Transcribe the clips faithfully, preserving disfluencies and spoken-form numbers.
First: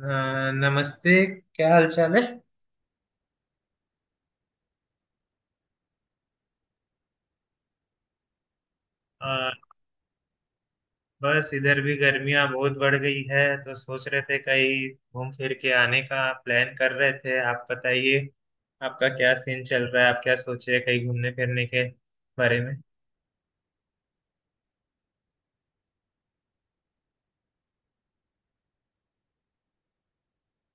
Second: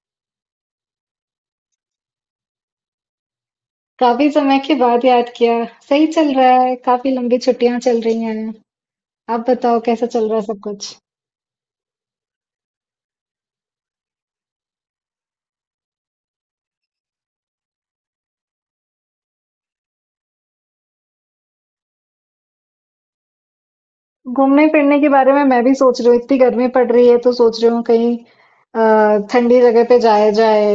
हाँ, नमस्ते। क्या हाल चाल है? काफ़ी समय के बाद याद किया। सही चल रहा है। काफ़ी लंबी छुट्टियाँ चल रही हैं। आप आ, बताओ कैसा चल रहा है सब कुछ? बस इधर भी गर्मियां बहुत बढ़ गई है, तो सोच रहे थे कहीं घूम फिर के आने का प्लान कर रहे थे। आप बताइए, आपका क्या सीन चल रहा है? आप क्या सोचे कहीं घूमने फिरने के बारे घूमने फिरने के बारे में मैं भी सोच रही हूँ। इतनी गर्मी पड़ रही है तो सोच रही हूँ कहीं अ, ठंडी जगह पे जाया जाए।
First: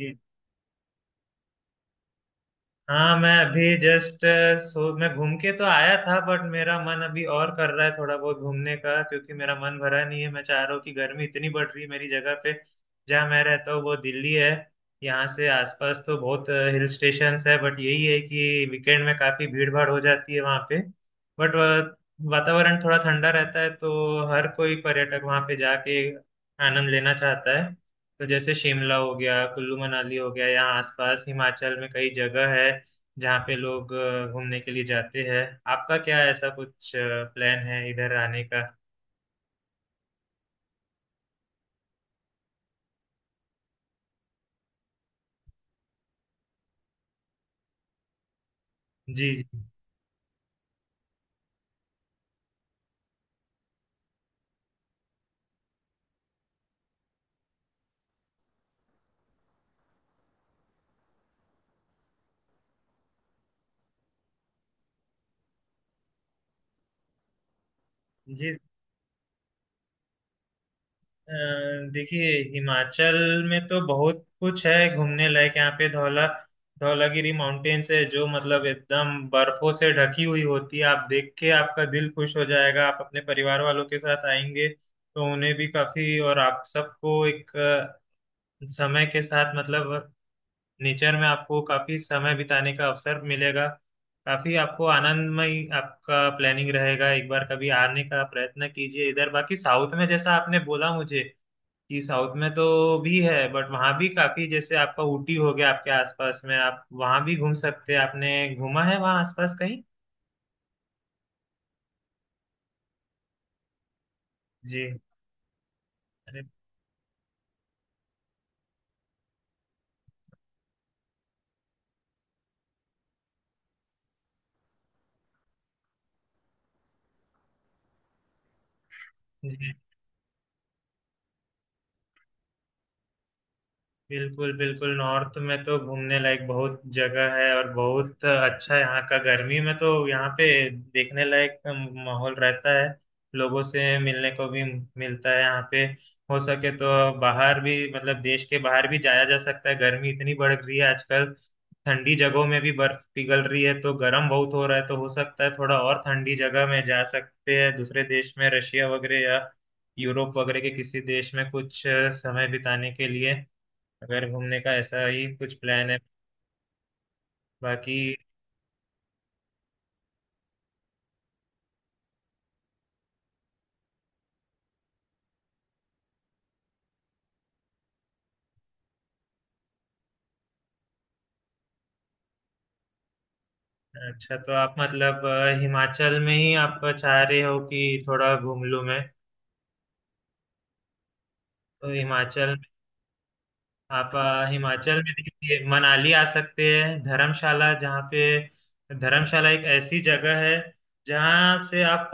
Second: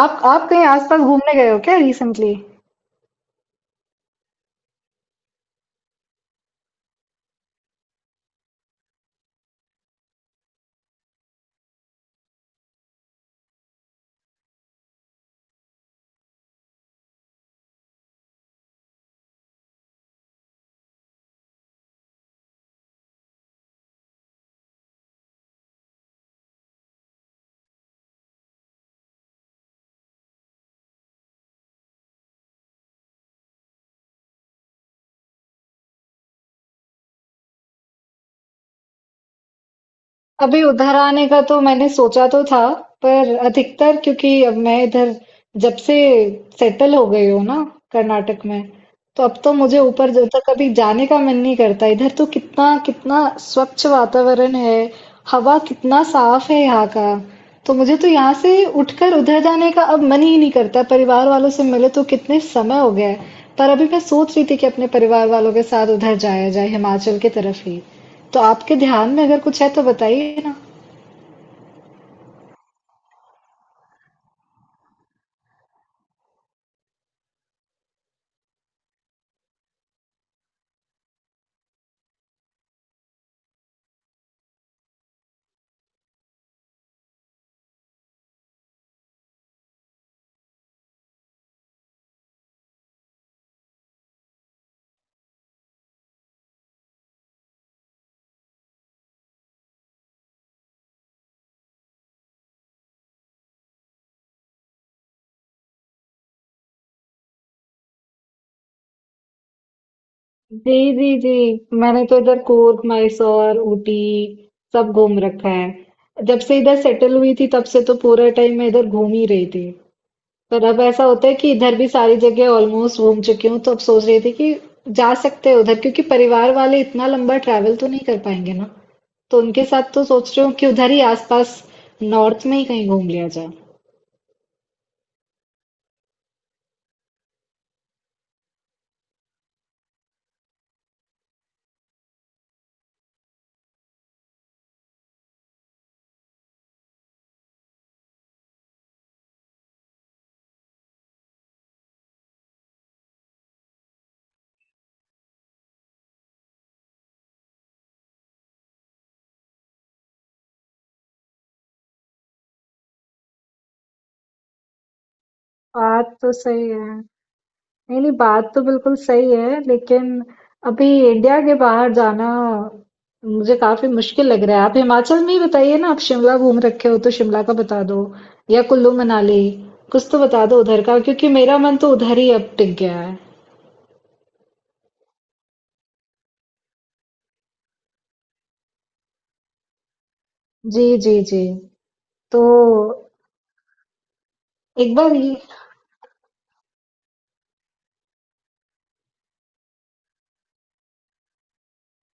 में? आप आप कहीं आसपास घूमने गए हो क्या रिसेंटली? हाँ, मैं अभी जस्ट सो मैं घूम के तो आया था, बट मेरा मन अभी और कर रहा है थोड़ा बहुत घूमने का, क्योंकि मेरा मन भरा नहीं है। मैं चाह रहा हूँ कि गर्मी इतनी बढ़ रही है मेरी जगह पे। जहाँ मैं रहता हूँ वो दिल्ली है। यहाँ से आसपास तो बहुत हिल स्टेशंस है, बट यही है कि वीकेंड में काफी भीड़ भाड़ हो जाती है वहाँ पे। बट वातावरण थोड़ा ठंडा रहता है, तो हर कोई पर्यटक वहाँ पे जाके आनंद लेना चाहता है। तो जैसे शिमला हो गया, कुल्लू मनाली हो गया, यहाँ आसपास हिमाचल में कई जगह है जहाँ पे लोग अ, घूमने के लिए जाते हैं। आपका क्या ऐसा कुछ प्लान है इधर आने का? अभी उधर आने का तो मैंने सोचा तो था पर अधिकतर क्योंकि अब मैं इधर जब से सेटल हो गई हूँ ना कर्नाटक में तो जी अब तो जी मुझे ऊपर जब तक कभी जाने का मन नहीं करता इधर तो कितना कितना स्वच्छ वातावरण है हवा कितना साफ है यहाँ का तो मुझे तो यहाँ से उठकर उधर जाने का अब मन ही नहीं करता परिवार वालों से मिले तो कितने समय हो गया है पर अभी मैं सोच रही थी कि अपने परिवार वालों के साथ उधर जाया जाए हिमाचल की तरफ ही तो जी। आपके ध्यान में अगर कुछ है तो बताइए ना। अ, देखिए, हिमाचल में तो बहुत कुछ है घूमने लायक। यहाँ पे धौला धौलागिरी माउंटेन्स है, जो मतलब एकदम बर्फों से ढकी हुई होती है। आप देख के आपका दिल खुश हो जाएगा। आप अपने परिवार वालों के साथ आएंगे तो उन्हें भी काफी, और आप सबको एक अ, समय के साथ मतलब नेचर में आपको काफी समय बिताने का अवसर मिलेगा। काफी आपको आनंदमय आपका प्लानिंग रहेगा। एक बार कभी आने का प्रयत्न कीजिए इधर। बाकी साउथ में जैसा आपने बोला मुझे कि साउथ में तो भी है, बट वहाँ भी काफी जैसे आपका ऊटी हो गया, आपके आसपास में आप वहाँ भी घूम सकते हैं। आपने घूमा है वहाँ आसपास कहीं? जी जी जी, मैंने तो इधर कूर्ग मैसूर ऊटी सब जी। घूम रखा है जब अरे से इधर सेटल हुई थी तब से तो पूरे टाइम मैं इधर घूम ही रही थी पर अब ऐसा होता है कि इधर भी सारी जगह ऑलमोस्ट घूम चुकी हूँ तो अब सोच रही थी कि जा सकते हैं उधर क्योंकि परिवार वाले इतना लंबा ट्रैवल तो नहीं कर पाएंगे ना तो उनके जी। साथ तो सोच रही हूँ कि उधर ही आसपास नॉर्थ में ही कहीं घूम लिया जाए। बिल्कुल बिल्कुल, नॉर्थ में तो घूमने लायक बहुत जगह है और बहुत अच्छा है यहाँ का। गर्मी में तो यहाँ पे देखने लायक माहौल रहता है। लोगों से मिलने को भी मिलता है यहाँ पे। हो सके तो बाहर भी, मतलब देश के बाहर भी जाया जा सकता है। गर्मी इतनी बढ़ रही है आजकल, ठंडी जगहों में भी बर्फ पिघल रही है, तो गर्म बहुत हो रहा है। तो हो सकता है थोड़ा और ठंडी जगह में जा सकते हैं दूसरे देश में, रशिया वगैरह या यूरोप वगैरह के किसी देश में, कुछ समय बिताने के लिए, अगर घूमने का ऐसा ही कुछ प्लान है। बात तो सही है। नहीं बाकी नहीं, बात तो बिल्कुल सही है लेकिन अभी इंडिया के बाहर जाना मुझे काफी मुश्किल लग रहा है। आप हिमाचल में ही बताइए ना, आप शिमला घूम रखे हो तो शिमला का बता दो या कुल्लू मनाली कुछ तो बता दो उधर का क्योंकि मेरा मन तो उधर ही अब टिक गया है। अच्छा, तो आप मतलब अ, हिमाचल में ही आप चाह रहे हो कि थोड़ा घूम लूं मैं? जी जी जी। तो तो हिमाचल, आप अ, एक हिमाचल में बार ये देखिए मनाली आ सकते हैं, धर्मशाला जहाँ पे। धर्मशाला एक ऐसी जगह है जहाँ से आप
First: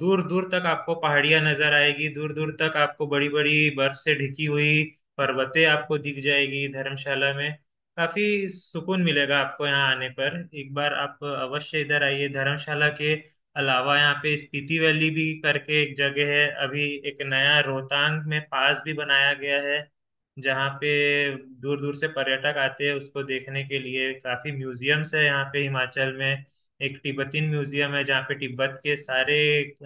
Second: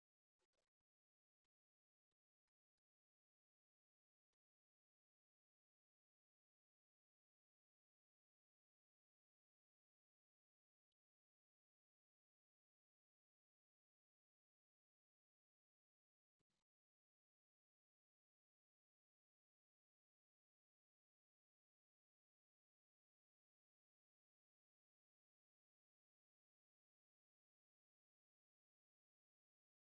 दूर दूर तक आपको पहाड़ियाँ नजर आएगी, दूर दूर तक आपको बड़ी बड़ी बर्फ से ढकी हुई पर्वतें आपको दिख जाएगी। धर्मशाला में काफी सुकून मिलेगा आपको यहाँ आने पर। एक बार आप अवश्य इधर आइए। धर्मशाला के अलावा यहाँ पे स्पीति वैली भी करके एक जगह है। अभी एक नया रोहतांग में पास भी बनाया गया है जहाँ पे दूर दूर से पर्यटक आते हैं उसको देखने के लिए। काफी म्यूजियम्स है यहाँ पे हिमाचल में। एक तिब्बतीन म्यूजियम है जहाँ पे तिब्बत के सारे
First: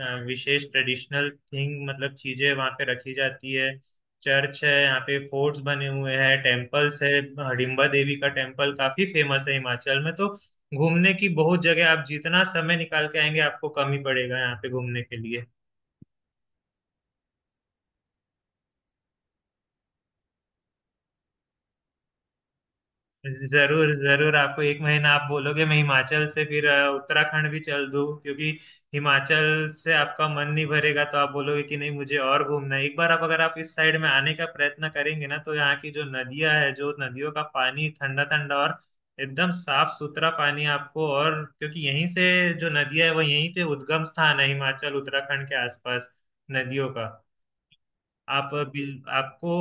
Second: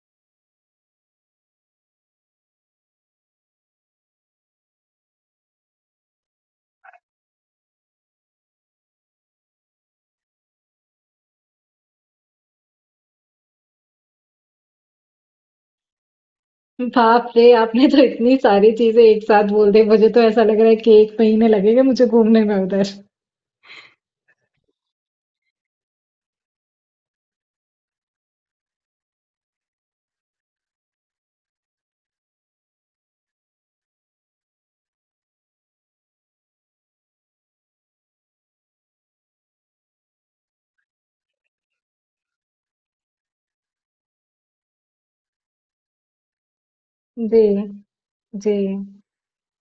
अ, विशेष ट्रेडिशनल थिंग, मतलब चीजें वहाँ पे रखी जाती है। चर्च है यहाँ पे, फोर्ट्स बने हुए हैं, टेम्पल्स है। हडिम्बा देवी का टेम्पल काफी फेमस है हिमाचल में। तो घूमने की बहुत जगह, आप जितना समय निकाल के आएंगे आपको कम ही पड़ेगा यहाँ पे घूमने के लिए। बाप रे, आपने तो इतनी सारी चीजें एक साथ बोल दी, मुझे तो ऐसा लग रहा है कि एक महीने लगेगा मुझे घूमने में उधर। जरूर जरूर, आपको एक महीना आप बोलोगे मैं हिमाचल से फिर अ, उत्तराखंड भी चल दूं, क्योंकि हिमाचल से आपका मन नहीं भरेगा, तो आप बोलोगे कि नहीं मुझे और घूमना है। एक बार आप अगर आप इस साइड में आने का प्रयत्न करेंगे ना, तो यहाँ की जो नदियां है, जो नदियों का पानी ठंडा ठंडा और एकदम साफ सुथरा पानी आपको, और क्योंकि यहीं से जो नदियां है वो यहीं पे उद्गम स्थान है हिमाचल उत्तराखंड के आसपास, नदियों का। जी आप जी बिल, आपको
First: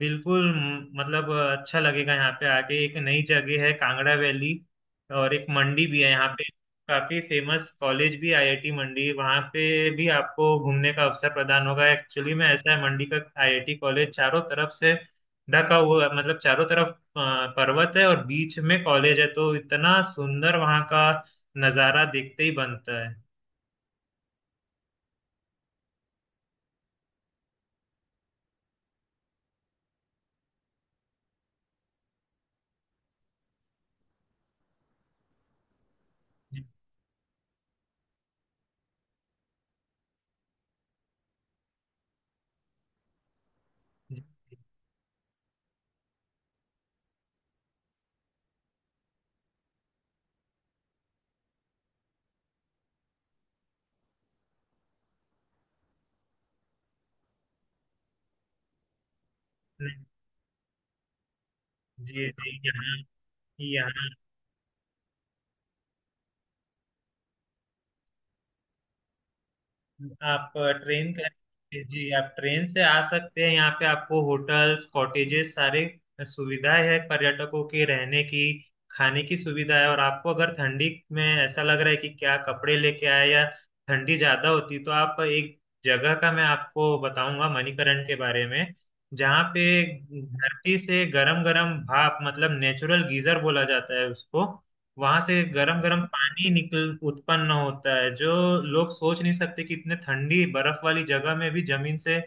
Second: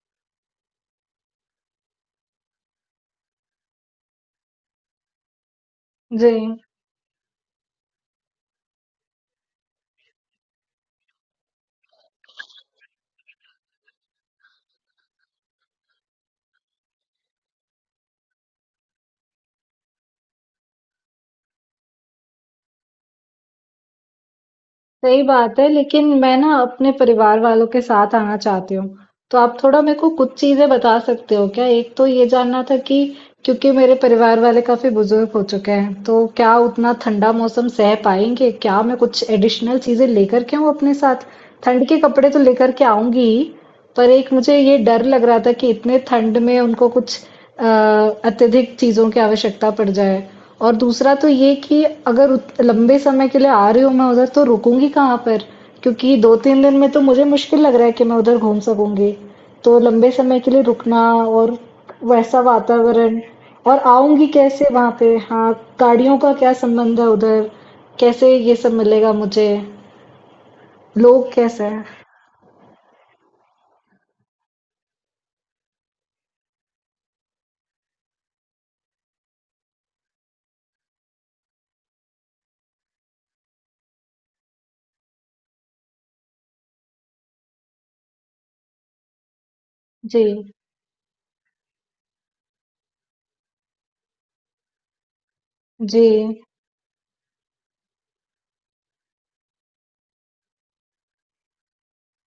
बिल्कुल मतलब अच्छा लगेगा यहाँ पे आके। एक नई जगह है कांगड़ा वैली और एक मंडी भी है यहाँ जी। पे। काफी फेमस कॉलेज भी आई आई टी मंडी, वहाँ पे भी आपको घूमने का अवसर प्रदान होगा। एक्चुअली में ऐसा है, मंडी का आई आई टी कॉलेज चारों तरफ से ढका हुआ है, मतलब चारों तरफ अ, पर्वत है और बीच में कॉलेज है, तो इतना सुंदर वहाँ का नज़ारा देखते ही बनता है। सही बात है, लेकिन मैं ना अपने परिवार वालों के साथ आना चाहती हूँ। तो आप थोड़ा मेरे को कुछ चीज़ें बता सकते हो क्या? एक तो ये जानना था कि क्योंकि मेरे परिवार वाले काफ़ी बुजुर्ग हो चुके हैं, तो क्या उतना ठंडा मौसम सह पाएँगे? क्या मैं कुछ एडिशनल चीज़ें लेकर के आऊँ अपने साथ? ठंड के कपड़े तो लेकर के आऊँगी ही, पर जी एक मुझे ये डर लग रहा था कि इतने ठंड में उनको कुछ अ, अत्यधिक चीज़ों की आवश्यकता पड़ जाए। और दूसरा तो ये कि अगर उत- लंबे समय के लिए आ रही हूँ मैं उधर तो रुकूंगी कहाँ पर क्योंकि दो तीन दिन में तो मुझे मुश्किल लग रहा है कि मैं उधर घूम सकूंगी। तो लंबे समय के लिए रुकना और जी वैसा जी, यहाँ वातावरण, और यहाँ, आऊंगी कैसे वहां पे, हाँ, गाड़ियों का क्या संबंध है उधर, कैसे ये सब मिलेगा मुझे, आप ट्रेन का, लोग कैसे हैं। जी आप ट्रेन से आ सकते हैं। यहाँ पे आपको होटल्स कॉटेजेस सारे सुविधाएं है पर्यटकों के रहने की, खाने की सुविधा है। और आपको अगर ठंडी में ऐसा लग रहा है कि क्या कपड़े लेके आए या ठंडी ज्यादा होती, तो आप एक जगह का मैं आपको बताऊंगा, मणिकरण के बारे में, जहाँ पे जी धरती से गरम गरम भाप, मतलब नेचुरल गीजर बोला जाता है उसको, वहां से गरम गरम जी। पानी निकल उत्पन्न होता है। जो लोग सोच नहीं सकते कि इतने ठंडी बर्फ वाली जगह में भी जमीन से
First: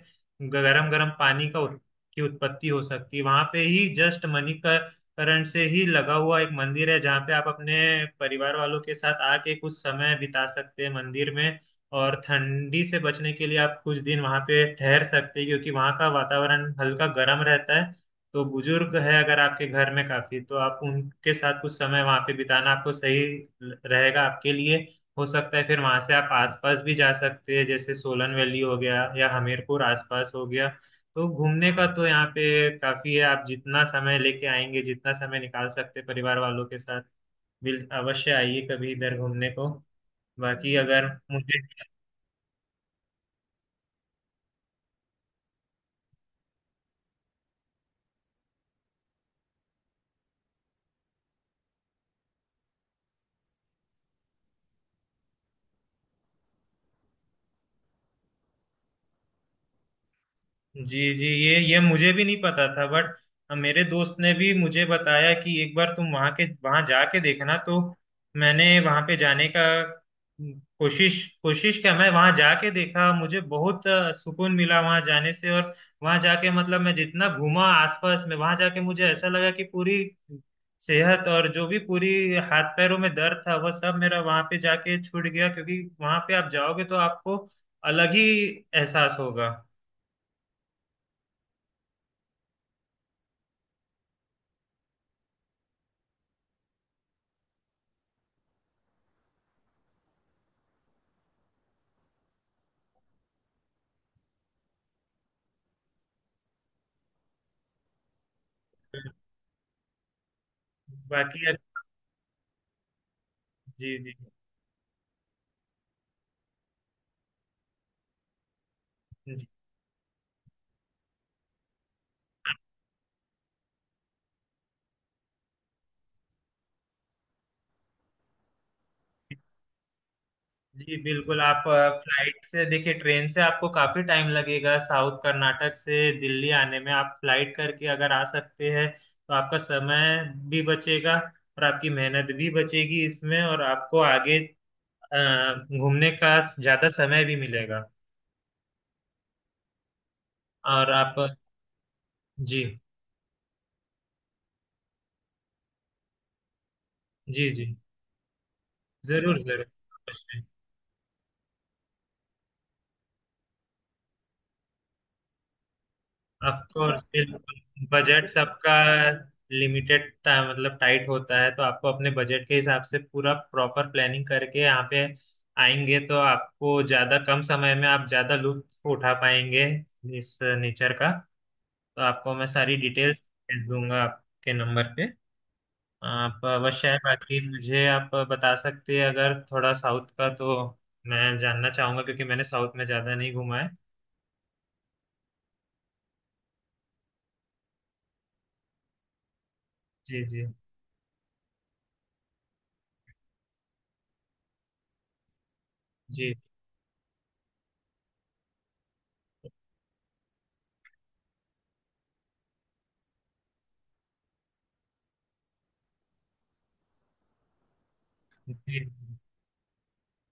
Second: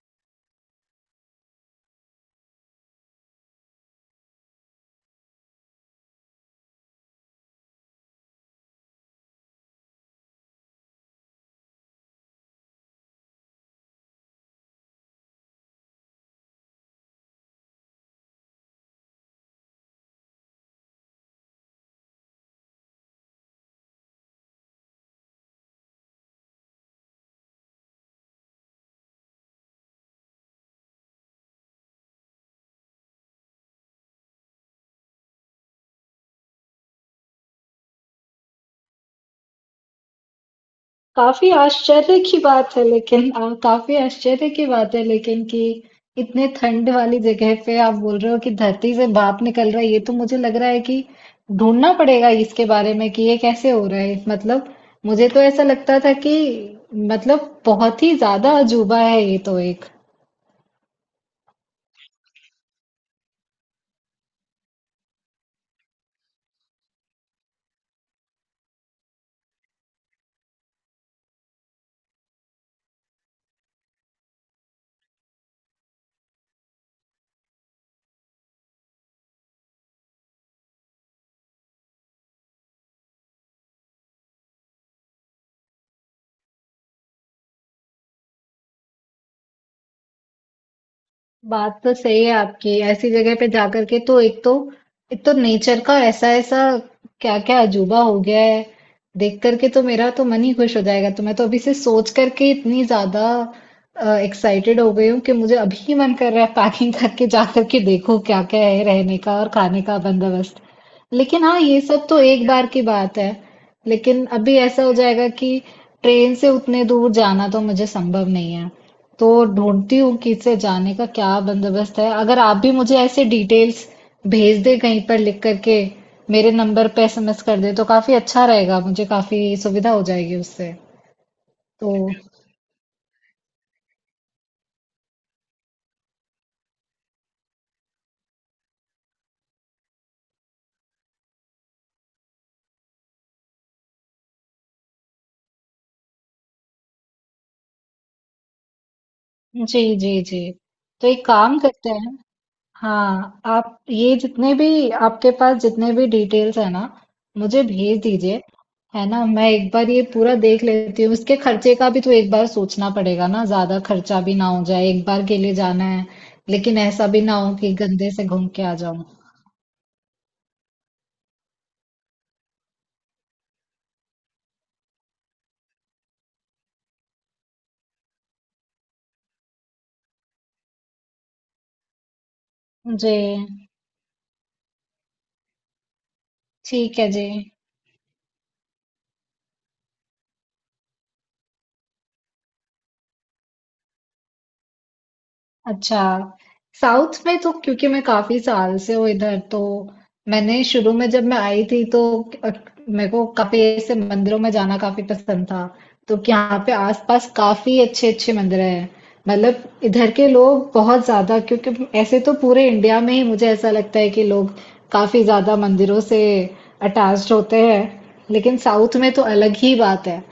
गरम गरम पानी का उत, की उत्पत्ति हो सकती है। वहां पे ही जस्ट मणिकरण से ही लगा हुआ एक मंदिर है जहाँ पे आप अपने परिवार वालों के साथ आके कुछ समय बिता सकते हैं मंदिर में। और ठंडी से बचने के लिए आप कुछ दिन वहां पे ठहर सकते हैं, क्योंकि वहां का वातावरण हल्का गर्म रहता है। तो बुजुर्ग है अगर आपके घर में काफी, तो आप उनके साथ कुछ समय वहां पे बिताना आपको सही ल- रहेगा आपके लिए। हो सकता है फिर वहां से आप आसपास भी जा सकते हैं, जैसे सोलन वैली हो गया या हमीरपुर आसपास हो गया। तो घूमने का तो यहाँ पे काफी है, आप जितना समय लेके आएंगे, जितना समय निकाल सकते हैं परिवार वालों के साथ, बिल अवश्य आइए कभी इधर घूमने को। बाकी अगर काफ़ी मुझे, आश्चर्य की बात है लेकिन अ, काफ़ी आश्चर्य की बात है लेकिन कि इतने ठंड वाली जगह पे आप बोल रहे हो कि धरती से भाप निकल रहा है। ये तो मुझे लग रहा है कि ढूंढना पड़ेगा इसके बारे में कि ये कैसे हो रहा है। मतलब मुझे तो ऐसा लगता था कि मतलब बहुत ही ज्यादा अजूबा है ये तो एक। जी जी, ये ये मुझे भी नहीं पता था बट मेरे दोस्त ने भी मुझे बताया कि एक बार तुम वहां के वहां जाके देखना। तो मैंने वहां पे जाने का कोशिश कोशिश किया, मैं वहां जाके देखा, मुझे बहुत अ, सुकून मिला वहां जाने से। और वहां जाके मतलब मैं जितना घूमा आसपास में, वहां जाके मुझे ऐसा लगा कि पूरी सेहत, और जो भी पूरी हाथ पैरों में दर्द था वह सब मेरा वहां पे जाके छूट गया। क्योंकि वहां पे आप जाओगे तो आपको अलग ही एहसास होगा। बात तो सही है आपकी, ऐसी जगह पे जाकर के तो एक तो एक तो नेचर का ऐसा ऐसा क्या क्या अजूबा हो गया है देख करके तो मेरा तो मन ही खुश हो जाएगा। तो मैं तो अभी से सोच करके इतनी ज्यादा एक्साइटेड हो गई हूँ कि मुझे अभी ही मन कर रहा है पैकिंग करके जा करके देखो क्या क्या है रहने का और खाने का बंदोबस्त। लेकिन बाकी अ- हाँ, ये सब तो एक बार की बात है। जी जी। लेकिन अभी ऐसा हो जाएगा कि ट्रेन से उतने दूर जाना तो मुझे संभव नहीं है। तो जी ढूँढती हूँ कि इससे जाने का क्या बंदोबस्त है। अगर आप भी मुझे ऐसे डिटेल्स भेज दें कहीं पर लिख कर के, मेरे नंबर पे एसएमएस कर दें तो काफ़ी अच्छा रहेगा, मुझे काफ़ी सुविधा हो जाएगी उससे। जी बिल्कुल, आप तो फ्लाइट से देखिए, ट्रेन से आपको काफी टाइम लगेगा साउथ कर्नाटक से दिल्ली आने में। आप फ्लाइट करके अगर आ सकते हैं तो आपका समय भी बचेगा और आपकी मेहनत भी बचेगी इसमें, और आपको आगे अ, घूमने का ज्यादा समय भी मिलेगा। जी, जी, जी। और तो आप, एक काम करते हैं, जी, हाँ, आप ये जितने भी आपके पास जितने भी डिटेल्स है ना जी, मुझे जी, भेज दीजिए। है ना, जरूर मैं जरूर, एक बार ये पूरा देख लेती हूँ, इसके खर्चे का भी तो एक बार सोचना पड़ेगा ना, ज्यादा खर्चा भी ना हो जाए, एक बार के लिए जाना है ऑफ लेकिन कोर्स ऐसा भी ना हो कि बिल्कुल। गंदे से बजट घूम के आ सबका जाऊं। लिमिटेड मतलब टाइट होता है, तो आपको अपने बजट के हिसाब से पूरा प्रॉपर प्लानिंग करके यहाँ पे आएंगे तो आपको ज्यादा, कम समय में आप ज्यादा लुत्फ उठा पाएंगे इस नेचर का। तो आपको मैं सारी डिटेल्स भेज जी। दूंगा आपके नंबर पे। आप अवश्य है। ठीक है जी। बाकी मुझे आप बता सकते हैं अगर थोड़ा साउथ का, तो मैं जानना चाहूंगा, क्योंकि मैंने साउथ में ज्यादा नहीं घूमा है। अच्छा, साउथ में तो क्योंकि मैं काफी साल से हूँ इधर, तो जी। जी। मैंने शुरू में जब मैं आई थी तो अ, मेरे को काफी ऐसे मंदिरों में जाना काफी पसंद था। तो कि जी यहाँ पे आसपास काफी अच्छे अच्छे मंदिर हैं। मतलब इधर के लोग बहुत ज्यादा, क्योंकि ऐसे तो पूरे इंडिया में ही मुझे ऐसा लगता है कि लोग काफी ज्यादा मंदिरों से अटैच्ड होते हैं, लेकिन जी। साउथ में तो अलग ही बात है।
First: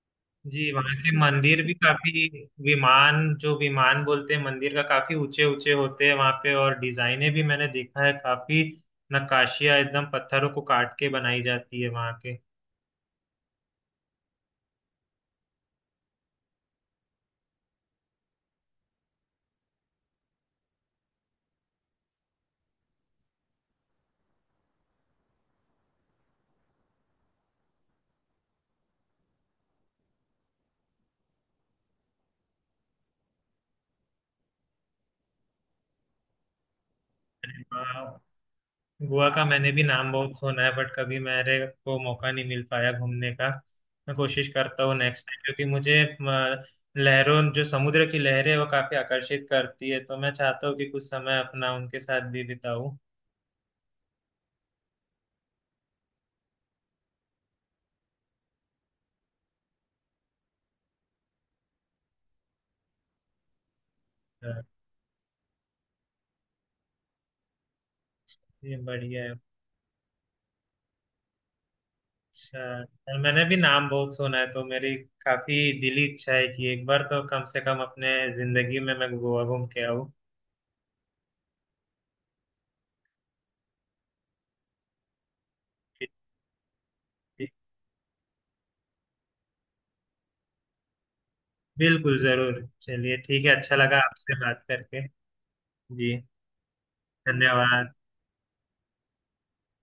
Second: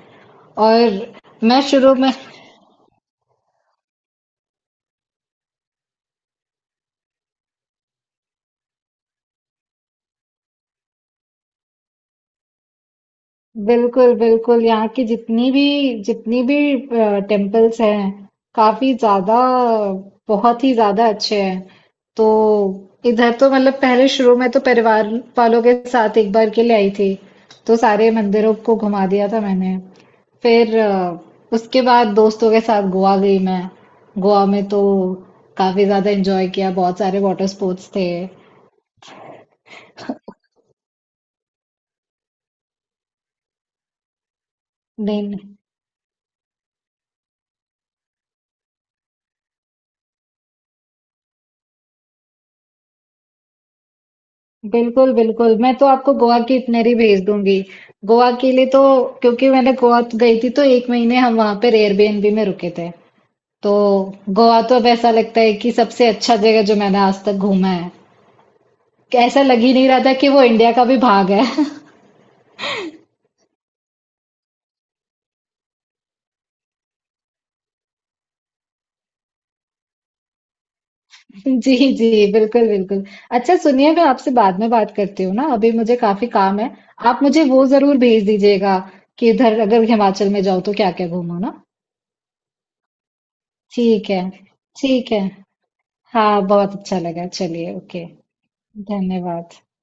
जी वहां के और मैं मंदिर भी शुरू में काफी विमान, जो विमान बोलते हैं मंदिर का, काफी ऊंचे ऊंचे होते हैं वहां पे। और डिजाइने भी मैंने देखा है, काफी नक्काशियां एकदम पत्थरों को काट के बनाई जाती है वहां के। बिल्कुल, बिल्कुल। यहाँ की जितनी भी जितनी भी अ, टेम्पल्स हैं, काफ़ी ज़्यादा, बहुत ही ज़्यादा अच्छे हैं। तो इधर तो मतलब पहले शुरू में तो परिवार वालों के साथ एक बार के लिए आई थी, तो सारे मंदिरों को घुमा दिया था मैंने। फिर अ, उसके बाद दोस्तों के साथ गोवा गई मैं। गोवा में तो काफ़ी ज़्यादा एंजॉय किया, बहुत सारे वाटर स्पोर्ट्स वहाँ थे। गोवा का मैंने भी नाम बहुत सुना है, बट कभी मेरे को मौका नहीं मिल पाया घूमने का। मैं कोशिश करता हूँ नेक्स्ट देन टाइम, क्योंकि मुझे अ, लहरों, जो समुद्र की लहरें हैं, वो काफी आकर्षित करती है, तो मैं चाहता हूँ कि कुछ समय अपना उनके साथ भी बिताऊं। बिल्कुल, बिल्कुल। मैं तो आपको गोवा की इटिनरी भेज दूँगी। गोवा के लिए तो क्योंकि मैंने गोवा तो गई थी तो एक महीने हम वहाँ पर एयरबीएनबी में रुके थे। तो गोवा अ, तो अब ऐसा लगता है कि सबसे अच्छा जगह जो मैंने आज तक घूमा है। ये बढ़िया है। ऐसा लग ही नहीं रहा था कि वो इंडिया का भी भाग है। अच्छा सर, मैंने भी नाम बहुत सुना है, तो मेरी काफी दिली इच्छा है कि एक बार तो कम से कम अपने जिंदगी में मैं गोवा घूम के आऊँ। जी, जी। बिल्कुल, बिल्कुल। अच्छा सुनिए, मैं आपसे बाद में बात करती हूँ ना, अभी मुझे काफ़ी काम है। आप मुझे वो ज़रूर भेज दीजिएगा कि इधर अगर हिमाचल में जाओ तो क्या-क्या घूमो ना? बिल्कुल जरूर, चलिए ठीक है, अच्छा लगा ठीक है। आपसे बात करके। ठीक है। जी हाँ बहुत अच्छा लगा, चलिए धन्यवाद। ओके, धन्यवाद।